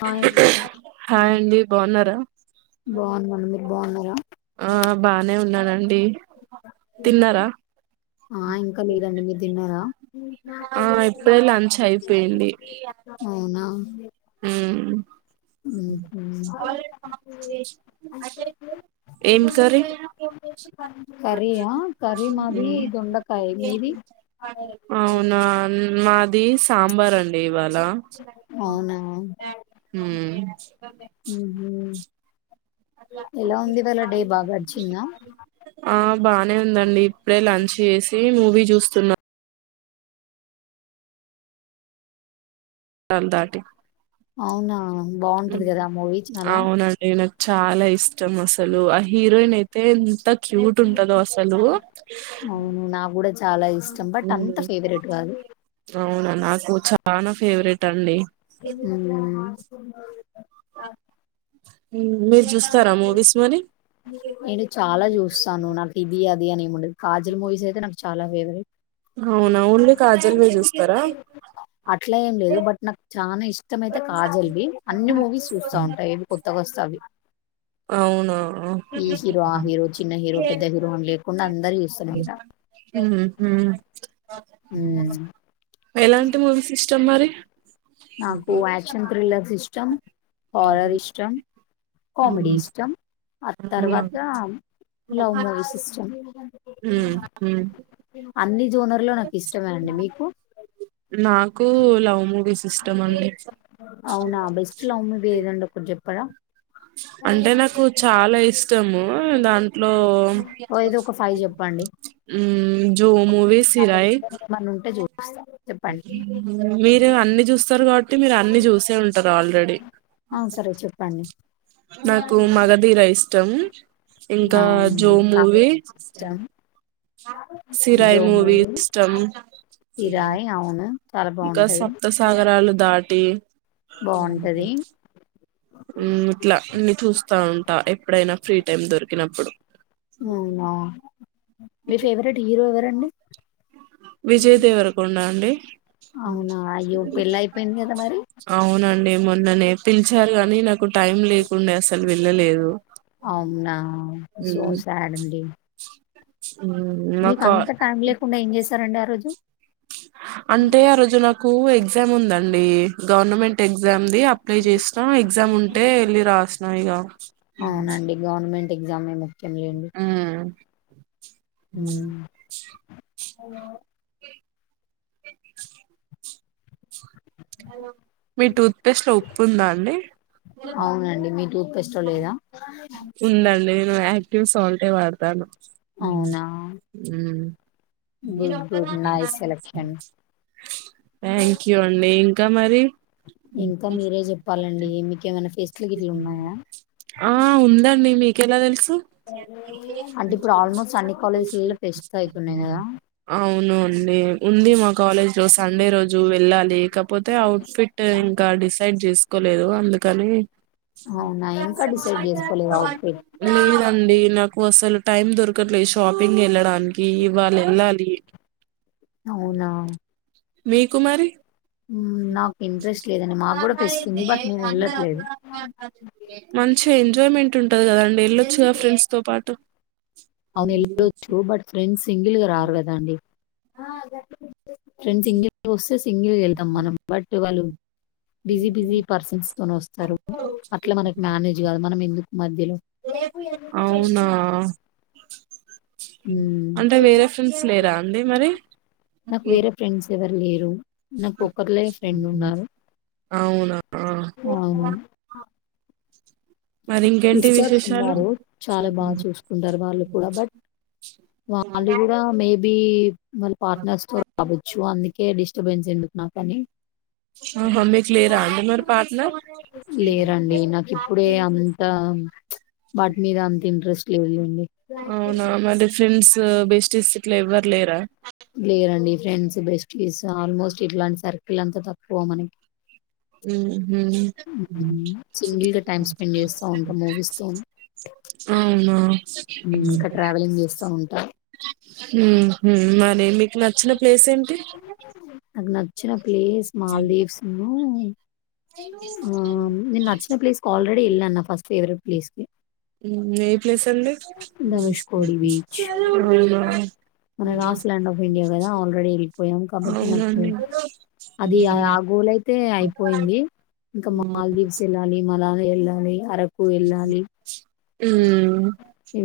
Hi అండి హా అండి బాగున్నారా బాగున్నాను మీరు బాగున్నారా ఆ బానే ఉన్నానండి తిన్నారా ఆ ఇంకా లేదండి మీరు తిన్నారా ఆ ఇప్పుడే లంచ్ అయిపోయింది హు ఉహు ఏం కర్రీ కర్రీ ఆ కర్రి మాది ఉమ్ దొండకాయ మీది అవునా మాది సాంబార్ అండి ఇవాళ అవునా హు ఉహు ఎలా ఉంది ఇవాళ డే బాగా గడిచిందా ఆ బానే ఉందండి ఇప్పుడే లంచ్ చేసి మూవీ చూస్తున్నా అన్ దాటీ అవునా బాగుంటది కదా మూవీ చాలా అవునండి నాకు చాలా ఇష్టం అ అసలు ఆ హీరోయిన్ అయితే ఎంత క్యూట్ ఉంటందో అసలు అవును నాకు కూడా చాలా ఇష్టం బట్ అంత ఉమ్ ఫేవరెట్ కాదు అవునా నాకు చానా ఫేవరెట్ అండి హు మ్మ్, మీరు చూస్తారా మూవీస్ మరి నేను చాలా చూస్తాను నాకి ఇది బిర్యానీ ఏమి ఉండదు కాజల్ మూవీస్ ఐతే నాకు చాలా ఫేవరెట్ అవునా ఓన్లీ కాజల్ వే చూస్తరా అట్లా ఏం లేదు బట్ నాకు చానా ఇష్టమయితే కాజల్వి అన్ని మూవీస్ చూస్తా ఉంటా ఏవి కొత్తగా వస్తే అవి అవునా ఈ హీరో ఆ హీరో చిన్న హీరో పెద్ద హీరో అని లేకుండా అందరివి చూస్తూనే ఉంటా మ్మ్ [unintelligible] ఎలాంటి మూవీస్ ఇష్టం మరి నాకు యాక్షన్ థ్రిల్లర్స్ ఇష్టం హార్రర్ ఇష్టం కామెడీ ఇష్టం అ తర్వాత లవ్ మూవీస్ ఇష్టం హు హు అన్ని జోనర్ లో నాకు ఇష్టమే అండి మీకు నాకు లవ్ మూవీస్ ఇష్ అవునా బెస్ట్ లవ్ మూవీ ఏదండి ఒకటి చెప్పండి ఎక్కడ అంటే నాకు చాలా ఇష్టము దాంట్లో ఓ ఏదో ఒక ఫైవ్ చెప్పండి హు జో మూవీ నా సిరాయి దగ్గర ఏమన్నా ఉంటే చూ చెప్పండి మీరు అన్ని చూస్తరు కాబట్టి మీరు అన్ని చూసే ఉంటరు ఆల్రెడీ ఆ సరే చెప్పండి నాకు మగధీరా ఇష్టం ఇంకా జో అవును నాకు కూడా మూవీ ఇష్టం సిరాయ్ మూవీ ఇష్టం కిరాయి అవును చాలా ఇంకా బాగుంటది సప్తసాగరాలు దాటి ఊ బాగుంటది ఇట్లా అన్ని చూస్తా ఉంటా ఎప్పుడైనా ఫ్రీ టైమ్ దొరికినప్పుడు అవునా మీ ఫేవరెట్ హీరో ఎవరండి విజయ్ దేవరకొండ అండి అవునా అయ్యో పెళ్ళి అయిపోయింది కదా మరి అవునా నే మొన్ననే పిలిచారు గానీ నాకు టైం లేకుండే అసలు వెళ్ళలేదు అవునా సో ఉమ్, సాడ్ అండి ఉమ్, మీకు నాకు అంత టైం లేకుండా ఏం చేశారండి ఆ రోజు అంటే ఆ రోజు నాకు ఎగ్జామ్ ఉందండి గవర్నమెంట్ ఎగ్జామ్దిి అప్లై చేసినాం ఎగ్జామ్ ఉంటే వెళ్ళి రాసినం ఇక అవునండి గవర్నమెంట్ ఎగ్జామే ఉమ్ ఉమ్ మీ టూత్పేస్ట్ లో ఉప్పు ఉందా అండి పెస్ట లే లేదా వ సాల్టే వాడతాను అవునా good good nice selection thank you అండి ఇంకా మరి ఇంకా మీరే చెప్పాలండి మీకేమైనా ఫెస్లోకి ఇట్లు ఉన్నాయా ఆ ఉందండి మీకెలా తెలుసు అంటే ఇప్పుడు ఆల్మోస్ట్ అన్ని కాలేజీలలో ఫెస్ట్లు అవుతున్నాయి కదా అవునును అ ఉంది మా కాలేజ్ రోజు సండే రోజు వెళ్ళాలి లేకపోతే అవుట్ ఫిట్ ఇంకా డిసైడ్ చేసు తకోలేదు అందుకని అవునాయి మీదండి నాకు వ అసలు టైమ్ ద అక్కట్లో షాపింగ్ వెళ్ళడానికి వాళ్ళ వెళ్ళాలి అవునా మీ కుమారి మ్మ్, నాకు ఇంట్రెస్ట్ లేదండి మాకు కూడా ఫెస్ట్ ఉంది బట్ నేను వెళ్ళట్లేదు మంచి ఎంజాయ్మెంట్ ఉంటంది కదండి వెళ్ళొచ్చు ఫ్రెండ్స్ తో పాటు అవునుళ్ళచ్చు బట్ ఫ్రెండ్ సింగిల్ గా రారు కదా అండి ఆ గడి ఫ్రెండ్స్ ఇ ప్రోసెస్ సింగిల్ వెళ్తాం మనం బట్ వాళ్ళు బిజీ బిజీ పర్సన్స్ తో వస్తారు అట్లా మనకి మేనేజ్ కాదు మనం ఎందుకు మధ్యలో అవునా ఉమ్ అంటే వేరే ఫ్రెండ్స్ లేరా అండి మరి నా పొక్కర్లో ఫ్రెండ్ ఉన్నారు అవునా అవును మరి ఇంకేంటి సిస్టర్స్ విశేషాలు ఉన్నారు చాలా బాగా చూసుకుంటారు వాళ్ళు కూడా బట్ వాళ్ళు కూడా మేబ బ మళ్ళీ పార్ట్నర్స్ తో రావచ్చు అందుకే డిస్టర్బెన్స్ ఎందుకు నాకు కానీ ఆహ మీ క్లియరా అడి మరి పార్ట్న వాటమి రామ్ తీ ఇంట్రెస్ట్ లేవండి అవునా మరి ఫ్రెండ్స్ బే స్ట్లు ఎవ్వరు లేరా లేరండి ఫ్రెండ్స్ బెస్టిస్ ఆల్మోస్ట్ ఇట్లాంటి సర్కిల్ అంతా తక్కువ మనకి ఉ హ్మ్. సింగిల్‌గా టైమ్ స్పెండ్ చేస్తా ఉంటా మూవీస్‌తోని. అవునా హ్మ్. ఇంకా ట్రావెలింగ్ చేస్తా ఉంటా. మరి నేమి నాకు నచ్చిన ప్లేస్ మాల్దీవ్స్ ఆ నిను నచ్చిన ప్లేస్ కు ఆల్్రెడి ఇల్ అన్న ఫస్ట్ ఫవరెట్ ప్లేస్కె ఏ ప్లేస్ అండి ధనుష్కోడి బీచ్. అవునా ఏం లేదు గదా అల్రేడి వెళ్ళిపోయం కాబట్టి నాకు అవునండి అది ఆ గోల్ అయితే అయిపోయింది. ఇంకా మాల్దీవ్స్ వెళ్ళాలి మళ్ల మళ్ళీ ఎళ్ళాలి అరకు ఎళ్ళాలి. ఉమ్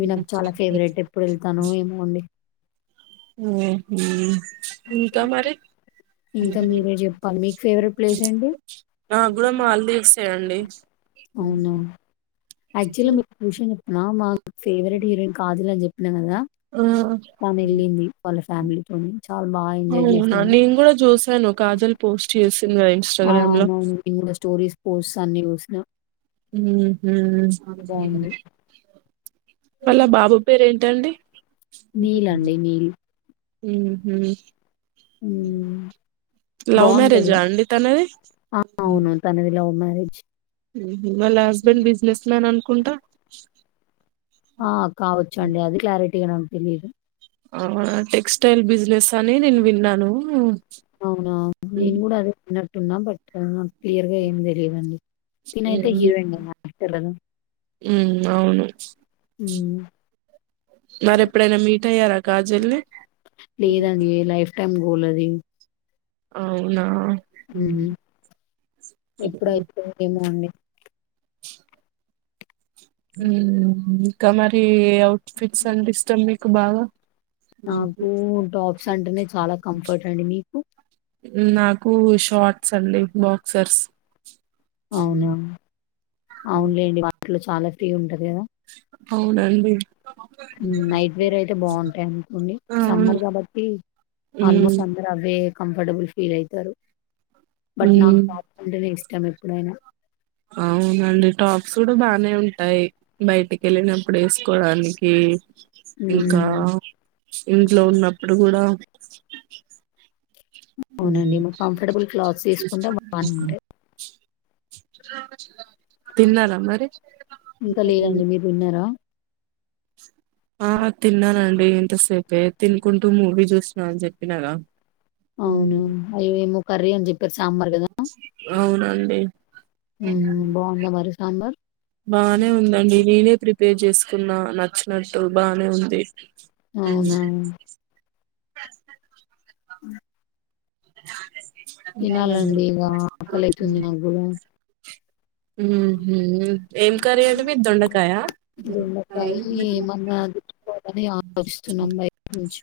వీళ్ళకు చాలా ఫేవరెట్ ఎప్పుడు వెళ్తానో ఏమో అండి. హ్మ్ హు ఇంక మరి ఇంకా మీరే చెప్పాలి మీకు ఫేవరెట్ ప్లేస్ ఏంటి నాకు కూడా మాలు తీసేయండి అవునా యాక్చువల్లీ మీరుూష చెప్పిన మాకు ఫేవరెట్ హీరోయిన్ కాజిల్ అని చెప్పి కదా ఆ ఆ తాను వెళ్ళింది వాళ్ళ ఫ్యామిలీ త చాలా బాగా ఎంజాయ్ అవునా చేసింది నేను కూడా చూసాను కాజల్ పోస్ట్ చేసింది కదా ఆ ఇన్స్టాగ్రామ్ లో అవునవును ఇం స్టోరీస్ పో తన్ని జూసిన మ్మ్ హు బాగుంది [unintelligible] ఆలా బాబు పేరేంటండి? నీల్ అండి నీల్ హ్మ్ హు అ ఉమ్, లవ్ బాగుంటాడు మ్యారేజా అండి తనది. ఆ! అవును. తనది లవ్ మ్యారేజ్ మ్మ్ హు వాళ్ళ హస్బెండ్ బిజినెస్ మ్యాన్ అనుకుంటా! ఆ కావచ్చు అండి అది క్లారి టిగా నాకు తెలియదు. అవునా టెక్స్టైల్ బిజినెస్ అని నేను విన్నాను. అవునా నేను కూడ అదే [unintelligible] టున్న బట్ క్లియర్ గా ఏం తెలియదండి. తినైతే హీరోయిన్ అవును [inaudible] మ్మ్ మరి ఎప్పుడైనా మీట్ అయ్యారా కాజల్నీ. టైం గోల్ అదీ అవునా మ్మ్ ఎప్పుడైతదో ఏమో అండి. హ్మ్ హు ఇంకా మరీ ఏ అవుట్ ఫిట్స్ అంటే ఇష్టం మీకు బాగా? నాకు టాప్స్ అంటేనే చాలా కంఫర్ట్ అండి మీకు చల్లి బాక్సర్స్ అవునవును అవునులేండి వాటిలో చాలా ప్రీ ఉండదు అవునండి నైట్ వేర్ అయితే బాగుంటాయి అనుకోండి అవును సమ్మర్ కాబట్టి ఉమ్ ఆల్మోస్ట్ సమర్ అవే కంఫర్టబుల్ ఫీల్ అయితరు. బట్ నా ఉమ్ ప్రాక్స్ అంటేనే ఇష్టం. ఎప్పుడైనా అవునండి టాప్స్ కూడా బానే ఉంటాయి బయటికి వెళ్ళినప్పుడు వేసుకోడానికి ఇంకా మ్మ్ ఇంట్లో ఉన్నప్పుడు కూడా [unintelligible] అవునండి హ్మ్మ్ మా కంఫర్టబుల్ క్లాత్స్ తీసుకుంటే బానే ఉంటాయి అ తిన్నారా మరి ఇంకా లేదండి మీరు తిన్నారా ఆ తిన్నానండి ఇంతసేపే తినుకుంటూ మూవీ చూస్త అ అని చెప్పినార అవునువును అయ్య ఏమో కర్రీ అని చెప్పారు సాంబార్ కదా అవునండి బాగుందా మరి సాంబార్ బాగానే ఉందండి నేనే ప్రిపేర్ చేసుకో న్నా నచ్చినట్టు బానే ఉంది అవునా ప్రస్త అ తినాలండి ఇక ఆకలిైతుంది నాకూడా ఉహు ఏం కర్రీ అండి మీది దొండకాయ దొండకాయ మన్న దకోాలని ఆలోచిస్తున్నాం బయట నుంచి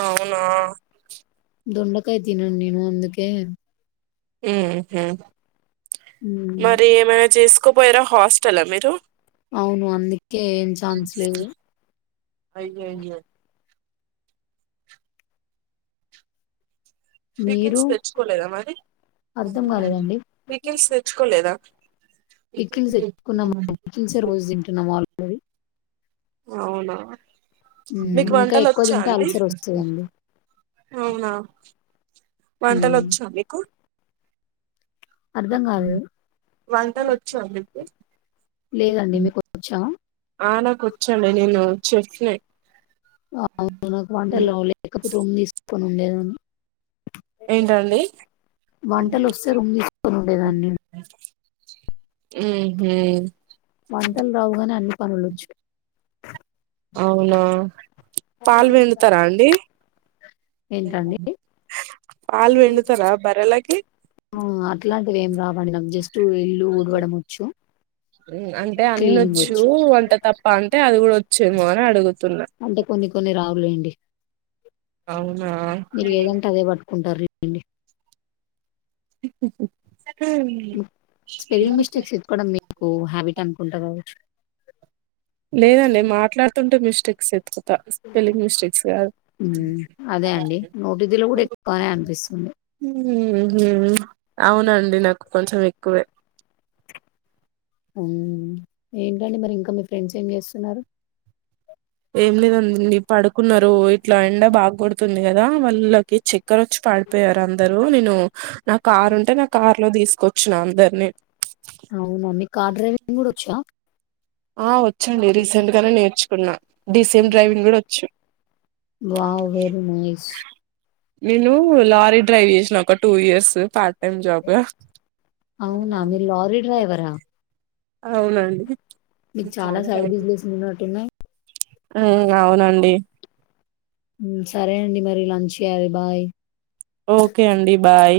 అవునా దొండకాయ తిన అండి నేను అందకే ఉహూ మ్మ్ మరి ఏమైనా చేసుకోపోయారా హాస్టలా మీరు అవును అందుకే ఏం ఛాన్స్ లేవు మీరు పికిల్స్ తెచ్చుకోలేదా మరి అర్థం కాలేదండి పికిల్స్ తెచ్చుకోలేదా పిక్కిల్స్ సరి అవునా హ్మ్ మీకు ఇంకా వంటలు ఎక్కువ ఒచ్చా తింటే అండి అల్సర్ వస్తదండి. అవునా వంటలు హ్మ్ ఒచ్చా మీకు అర్థం కాలేదు. వంటలు ఒచ్చా మీకు లేదండి మీకొచ్చా? ఆ నాకు ఒచ్చండి నేను షెఫ్ నే అవును నాకు వంటలు రావులే లేకపోతే [unintelligible] తీసుకోను లేదన్ ఏంటండి వంటలొస్తే రూమ్ తీసుకొని ఉండేదాన్ని. ఉహు వంటలు రావుగాని అన్ని పనులొచ్చు అవునా పాలు పిండుతారా అండి ఏంటండి? ఏండి పాలు పిండుతారా బర్రెలకీ ఆ! అట్లాంటివేం రావండి నాకు జస్ట్ ఇల్లు ఊడవడం వచ్చు. ఉ అంటే క్లీనింగ్ అన్నొచ్చు వచ్చు. వంట తప్ప అంటే అది కూడా వచ్చేమో అని అడుగుతున్నా అంటే కొన్ని కొన్ని రావులేండి. అవునా మీరు ఏదంటే అదే పట్టుకుంటారు అండి స్పెల్లింగ్ మిస్టేక్స్ ఎతుకోవడం మీకు హ్యాబిట్ అనుకుంట కావచ్చు లేదండి మాట్లాడుతుంటే మిస్టేక్స్ ఎతుకుతా స్పెలింగ్ మిస్టేక్స్ కాదు హ్మ్. అదే అండి. నోటిదిలో కూడా ఎక్కువనే అనిపిస్తుంది. ఉహు అవునండి నాకు కొంచెం ఎక్ క్కువే ఉమ్ ఏంటండి మరి ఇంకా మీ ఫ్రెండ్స్ ఏం చేస్తున్నారు ఏం లేదండీ పడుక్ కున్నారు ఇట్లా ఎండా బాగ కొడుతుంది క దా వాళ్ళకి చక్కర్ ఒచ్చి పడ్ పోయారు అందరు నేను నా కార్ ఉంటే నా కార్ లో తీసుకొచ్చి నా అందరిని అవునా మీ కార్ డ్రైవింగ్ కూడా వచ్చా ఆ వచ్చండి రీసెంట్ గానే నేర్చుకున్నా డిసిఎమ్ డ్రైవింగ్ కూడా వచ్చు వావ్! Very nice. నేను లారీ డ్రైవ్ చేసిన ఒక two years part time job అవునా! మీరు లారీ డ్రైవరా? అవునండి నాయ్ ఆహ్ అవునండి సరే అండి మరి లంచ్ చేయ్యాలి బాయ్. ఓకే అండి బాయ్